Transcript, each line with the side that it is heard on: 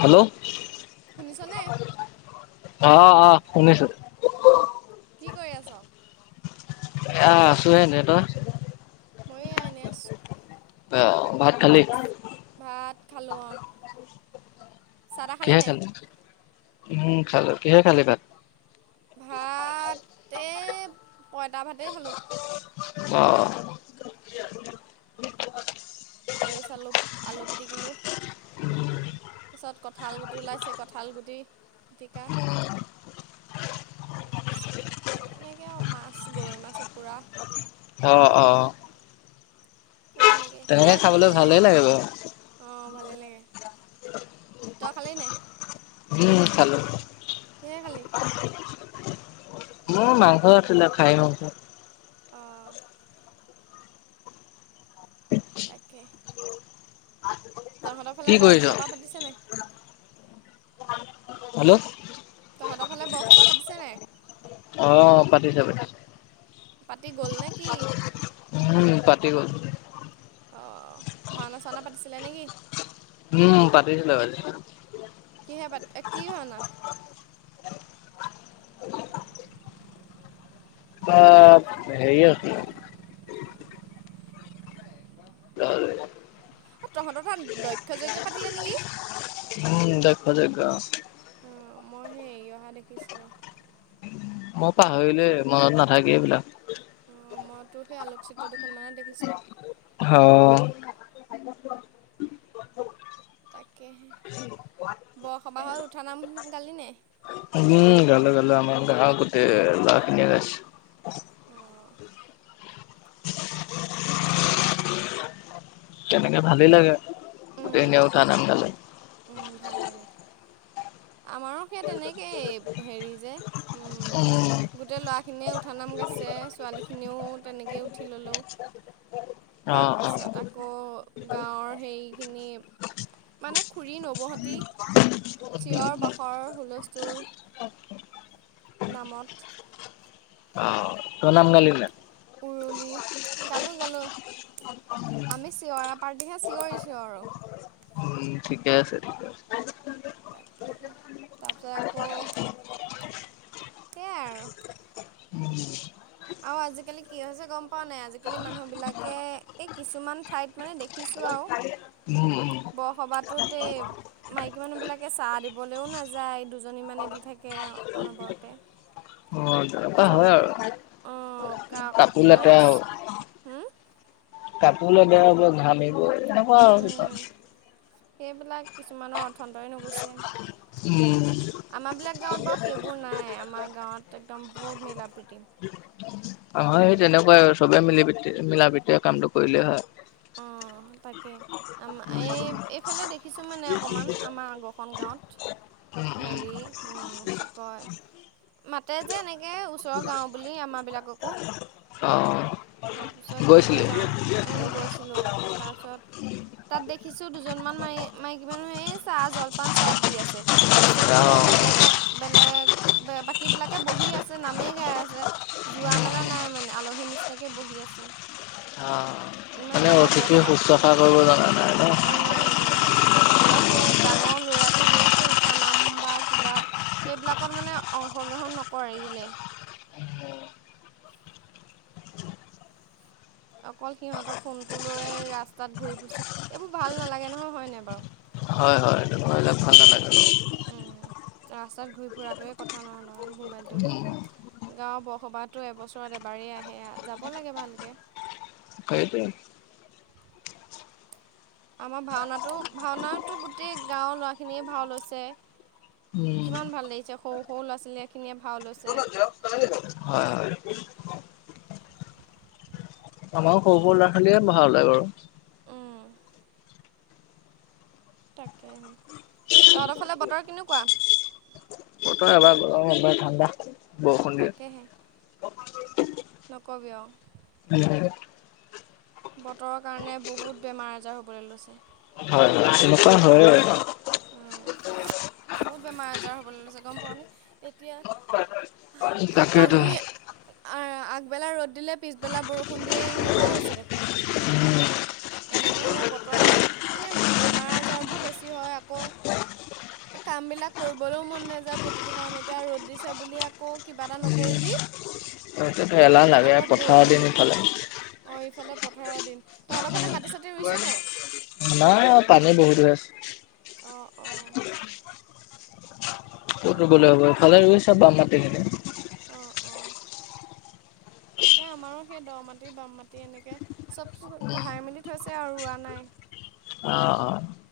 left: Hello.
right: শুনিছ নে?
left: অ', অ', শুনিছো।
right: কি কৰি আছ?
left: এয়া আছো এনে তই?
right: মই এয়া এনে আছো
left: ভাত খালি?
right: ভাত খালোঁ অঁ চাহ তাহ
left: কিহে
right: নাই
left: খালি? উম, খালো, কিহে খালি ভাত?
right: ভাত এ পঁইতা ভাতেই খালোঁ।
left: অ'।
right: আলু চালু, আলু পিটিকিলোঁ।
left: [unintelligible]
right: তাৰপিছত কঁঠাল গুটি ওলাইছে কঁঠাল গুটি পিটিকা। তাৰপিছত সেই তেনেকৈ আৰু মাছ গৰৈ মাছৰ পোৰা।
left: অ', অ'।
right: সেই তেনেকেই
left: তেনেকে
right: তই
left: খাবলৈ
right: খালি নাই?
left: ভালেই লাগে বাৰু
right: অ', ভালেই লাগে, তই খালি নাই?
left: উম, খালোঁ।
right: কিহে খালি
left: মোৰ মাংস আছিলে খাই মাংস।
right: অ'। তাকে। তহঁতৰ
left: কি
right: ফালে বৰ
left: কৰিছ
right: সবাহ পাতিছে নাই?
left: হেল্ল'।
right: তহঁতৰ ফালে বৰসবাহ পাতিছে নাই?
left: অ', পাতিছে পাতিছে।
right: পাতি গ'ল নে কি?
left: উম পাতি গ'ল
right: অ', ভাওনা চাওনা পাতিছিলে নে কি?
left: উম', পাতিছিলে [unintelligible]
right: কিহে পাট কি ভাওনা?
left: [unintelligible] হেৰি
right: অ', তহঁতৰ তাত দক্ষ যজ্ঞ পাতিলে নেকি?
left: উম, দক্ষ যজ্ঞ অ'।
right: অ', মই সেই এৰি অহা দেখিছিলোঁ।
left: মই পাহৰিলোৱে মনত নাথাকে এইবিলাক।
right: অ', মই তোৰ সেই আলোকচিত্ৰ দুখনমানত দেখিছিলোঁ।
left: অ'।
right: তাকেহে বৰসবাহ উঠা নাম গালি নাই?
left: উম গালো, গালো আমাৰ গাঁৱৰ গোতেই ল'ৰা খিনিয়ে গাইছে।
right: অ'। তাকেহে।
left: তেনেকে ভালেই লাগে
right: উম,
left: গোটেইখিনিয়ে উঠা নাম গালে।
right: উম, ভাল লাগে। আমাৰো সে তেনেকেই হেৰি যে উম,
left: উম
right: গোটেই লৰা খিনিয়ে উঠা নাম গাইছে ছোৱালীখিনিও তেনেকৈয়ে উঠি ল'লো
left: অ অ
right: তাৰপিছত আকৌ গাঁৱৰ সেইৰিখিনি মানে খুৰী নৱহতি চিঞৰ বাখৰ হুলস্থুল নামত।
left: ত' নাম গালি নাই?
right: উৰুলি, গালোঁ গালোঁ। আমি চিঞৰা পাৰ্টিহে চিঞৰিছো আৰু।
left: উম ঠিকে আছে, ঠিকে আ [unintelligible]
right: তাকেহে তাৰপিছত আকৌ। সেয়াই আৰু।
left: [unintelligible]
right: আৰু আজিকালি কি হৈছে গম পোৱা নাই আজিকালি মানুহবিলাকে এই কিছুমান ঠাইত মানে দেখিছোঁ আওঁ।
left: [unintelligible]
right: বৰসবাটোত এই মাইকী মানুহ বিলাকে চাহ দিবলৈও নাযায় দুজনী মানে দি থাকে অনবৰতে।
left: অ তেনেকুৱা হয় আৰু।
right: অ', কাক
left: কাপোৰ
right: উপানে
left: লেতেৰা
right: কি
left: হ'ব। কাপোৰ লৈ বেয়া হব ঘামিব নহয়।
right: সেইবিলাক কিছুমানৰ অৰ্থন্তই নুগুচছে।
left: উম।
right: আমাৰবিলাক গাঁৱত বাৰু সেইবোৰ নাই আমাৰ গাঁৱত একদম বহুত মিলা প্ৰীতি।
left: হয়, সেই তেনেকুৱাই চবে মিলি মিলা প্ৰীতি কামটো কৰিলেই হয়।
right: অ', তাকে আ এই এইফালে দেখিছোঁ মানে অকণমান আমাৰ আগৰখন গাঁৱত।
left: উম উম
right: হেৰি উম, কি কয়। মাতে যে এনেকৈ ওচৰৰ গাঁওঁ বুলি আমাৰবিলাককো।
left: অ'।
right: তাৰপিছত তেতিয়া
left: গৈছিলি
right: যাওঁ গৈছিলোঁ তাৰপিছত। তাত দেখিছো দুজনমান ম মাইকী মানুহ এই চাহ জলপান চব দি আছে। কিছু
left: অ
right: মানে বেলেগৰ বেলেগ বাকীবিলাকে বহি আছে নামেই গাই আছে। যোৱা মেলা নাই মানে আলহীৰ নিচিনাকে বহি আছে।
left: অ
right: ইমান
left: মানে
right: ডাঙৰ
left: অতিথি
right: বৰসবাত
left: শুশ্ৰূষা কৰিব জনা নাই ন?
right: অ', নাই জানা। আৰু সেই ডাঙৰ ল'ৰাখিনিও সেই উঠা নাম বা কিবা এইবিলাকত মানে অংশগ্ৰহণ নকৰিলে। অকল সিহঁতৰ ফোনটো লৈ ৰাস্তাত ঘূৰি ফুৰিছে এইবোৰ ভাল নালাগে নহয় হয়নে বাৰু।
left: হয়, হয়। নালাগে ন।
right: ৰাস্তাত ঘূৰি ফুৰাটোৱে কথা নহয় নহয় মোবাইলটো লৈ
left: উম
right: লৈ। গাঁৱৰ বৰসবাহটো এবছৰত এবাৰেই আহে যাব লাগে ভালকে।
left: সেইটোয়েই।
right: আমাৰ ভাওনাটো ভাওনা গোটেই গাঁৱৰ ল'ৰাখিনিয়ে ভাও লৈছে।
left: উম
right: কিমান ভাল লাগিছে সৰু সৰু ল'ৰা ছোৱালীয়ে খিনিয়ে ভাও লৈছে।
left: হয়, হয়। আমাৰ সৰু সৰু ল'ৰা ছোৱালীয়েে ভাও লয় বাৰু।
right: উম। তাকেই তহতৰ ফালে বতৰ কেনেকুৱা?
left: এবাৰ গৰম এবাৰ ঠাণ্ডা বৰষুণ দিয়ে।
right: তাকেহে নকবি আৰু।
left: উম।
right: বতৰৰ কাৰণে বহুত বেমাৰ আজাৰ হ'বলৈ লৈছে।
left: হয়, তেনেকুৱা হয়।
right: বহুত বেমাৰ আজাৰ হ'বলৈ লৈছে গম পাওঁনে এতিয়া
left: তাকেইতো
right: কালি। আগবেলা ৰ'দ দিলে পিছবেলা বৰষুণ দিয়ে এনেকুৱা হৈছে দেখোন। এনেকে হ'লে বতৰৰ মানে বেমাৰ আজাৰবোৰ বেছি হয় আকৌ। কামবিলাক কৰিবলৈও মন নাযায় প্ৰতিটো কাম এতিয়া ৰ'দ দিছে বুলি আকৌ কিবা এটা নকৰিবি। [inaudible]
left: তাৰপিছত এলাহ লাগে পথাৰৰ দিন ইফালে
right: অ', ইফালে পথাৰৰ দিন তহতৰ ফালে মাতি চা
left: নাই পানী বহুত হৈ আছে।
right: অ' অ'।
left: ক'ত ৰোবলৈ
right: তাকেহে
left: হ'ব এইফালে ৰুইছে বাম মাটিখিনি।
right: অঁ অঁ। তাকে আমাৰো সেই দ মাটি বাম মাটি এনেকৈ চব কহাই মেলি থৈছে আৰু ৰোৱা নাই।
left: অ', অ'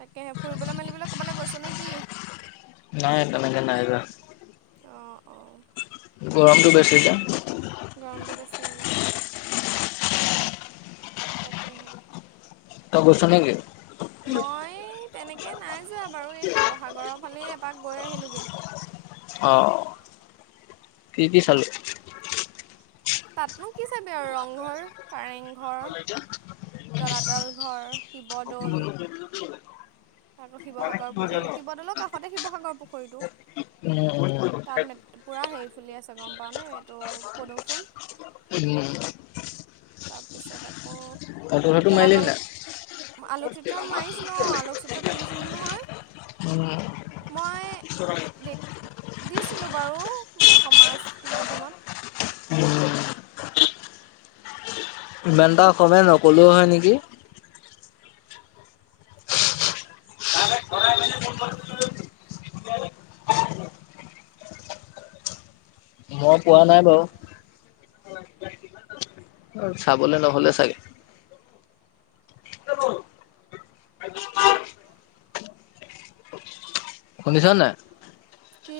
right: তাকেহে ফুৰিবলৈ মেলিবলৈ ক'বালৈ গৈছ নে কি
left: নাই [unintelligible]
right: অ', অ'
left: গৰমটো বেছি যে
right: গৰমটো বেছি উম তাকেহে
left: তই গৈছ নেকি
right: মই তেনেকে নাই যোৱা বাৰু এই শিৱসাগৰৰ ফালেই এপাক গৈ আহিলোঁগে!
left: অ', কি, কি চালি
right: তাতনো কি চাবি আৰু ৰংঘৰ কাৰেংঘৰ তলাতল ঘৰ শিৱদৌল
left: [inaudible]
right: আকৌ
left: কি
right: শিসাগৰ
left: হয় জান?
right: পুখুৰী শিৱদৌলৰ কাষতে শিৱসাগৰ পুখুৰীটো তাত মেত পুৰা হেৰি ফুলি আছে গম পাৱনে এইটো পদুম ফুল
left: [inaudible]
right: তাৰপিছত আকৌ
left: ফটো চটো মাৰিলি
right: তলাতল
left: নাই?
right: আলোকচিত্ৰ মাৰিছিলোঁ! অ', আলোকচিত্ৰ তুলিছিলোঁ নহয়!
left: উম
right: মই [unintelligible] দিছিলোঁ বাৰু সমাজ মাধ্যমত
left: উম ইমান এটা অসমীয়া নকলেও হয় নেকি মই কোৱা নাই বাৰু অ', চাবলে নহ'লে চাগে শুনিছনে নাই
right: কি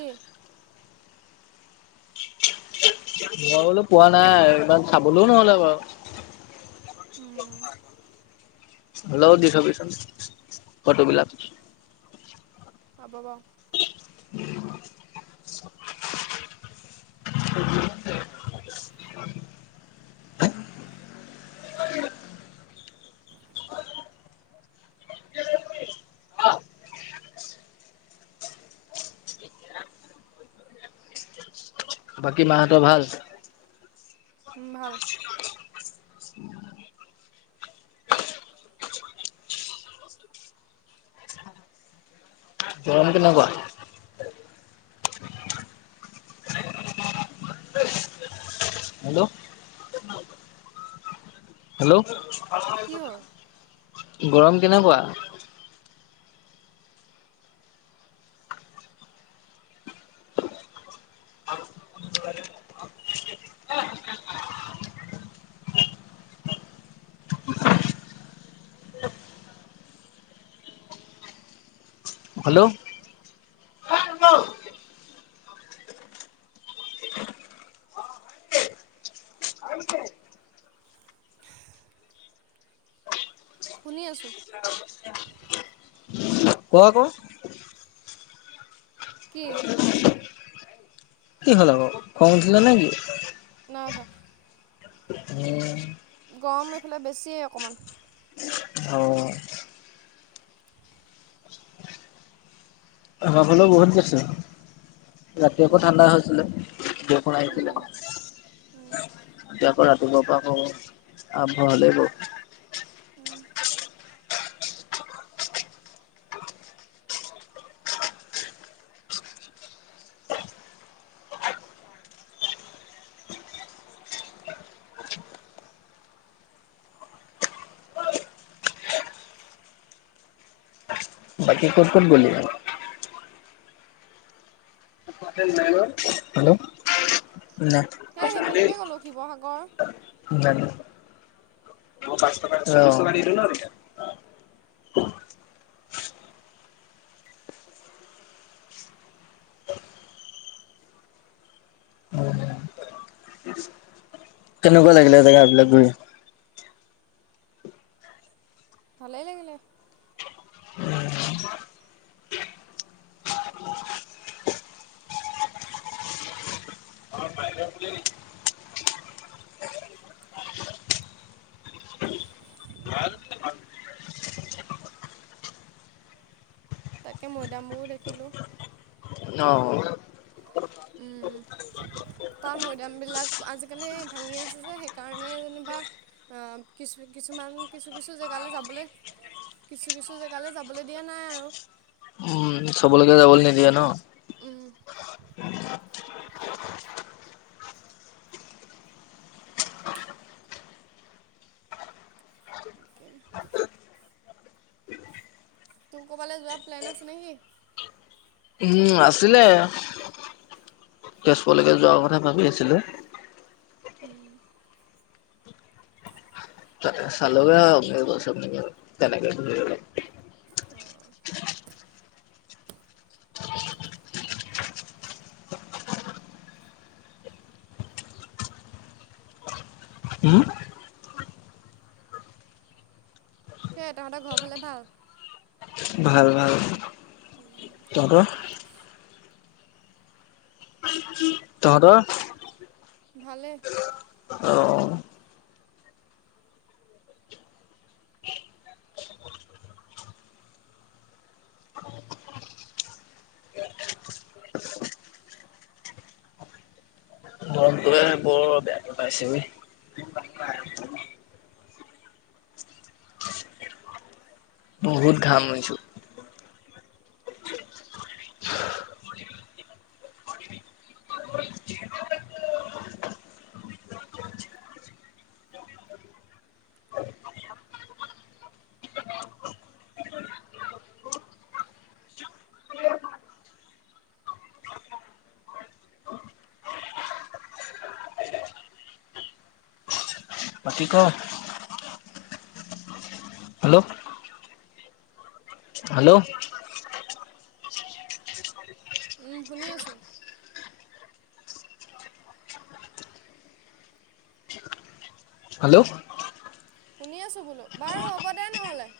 left: নোৱাবলৈ পোৱা নাই ইমান চাবলৈও নহ'লে বাৰু
right: উম
left: হ'লেও দি থ'বিচোন ফটোবিলাক
right: হ'ব বাউ
left: বাকী মাহঁতৰ ভাল
right: উম! ভাল
left: গৰম কেনেকুৱা হেল্ল' হেল্ল',
right: কি হ'ল
left: গৰম কেনেকুৱা হেল্ল'
right: শুনি আছোঁ!
left: [unintelligible] ক' আক'
right: কি
left: কি হ'ল আক' খং উঠিলে নেকি
right: নাই উঠা
left: উম
right: গৰম এইফালে বেছিয়েই অকণমান
left: অ' আমাৰ ফালেও বহুত বেছি ৰাতি আকৌ ঠাণ্ডা হৈছিলে! বৰষুণ আহিছিলে! এতিয়া আকৌ ৰাতিপুৱা পৰা আকৌ আৰম্ভ হলেই ব বাকী ক'ত, ক'ত গ'লি হেল্ল' উ [inaudible]
right: এই সেইফালেকে গ'লোঁ শিৱসাগৰ
left: ন ন [inaudible] কেনেকুৱা লাগিলে জেগাবিলাক গৈ
right: ভালেই লাগিলে তাকে মৈদামবোৰও দেখিলোঁ
left: অ'
right: ওম তাৰ মৈদাম বিলাক আজিকালি ভাঙি আছে যে সেইকাৰণে যেনিবা কিছু কিছুমান কিছু কিছু জেগালৈ যাবলৈ কিছু কিছু জেগালৈ যাবলৈ দিয়া নাই আৰু
left: উম চবলৈকে যাবলৈ নিদিয়ে ন
right: উম তাকে [inaudible] তোমাৰ কৰবালে যোৱা প্লেন আছে নে কি
left: উম আছিলে তেজপুৰলৈকে যোৱাৰ কথা ভাবি আছিলো
right: হম [inaudible]
left: চলগছেনে [unintelligible] [unintelligible]
right: অ [inaudible]
left: উম [inaudible]
right: সেইয়া তহঁতৰ ঘৰ ফালে ভাল
left: ভাল ভাল
right: উম আৰু
left: তহঁতৰ
right: ভাল লছ [inaudible]
left: তহঁতৰ
right: ভালে
left: অ' মনটোহে বৰ বেয়া পাইছ [inaudible] বহুত ঘাম ইছোঁ পতি ক [inaudible] হেল্ল' হেল্ল'
right: উম শুনি আছো
left: হেল্ল'
right: শুনি আছোঁ বোলো বাৰু হ'ব দে নহ'লে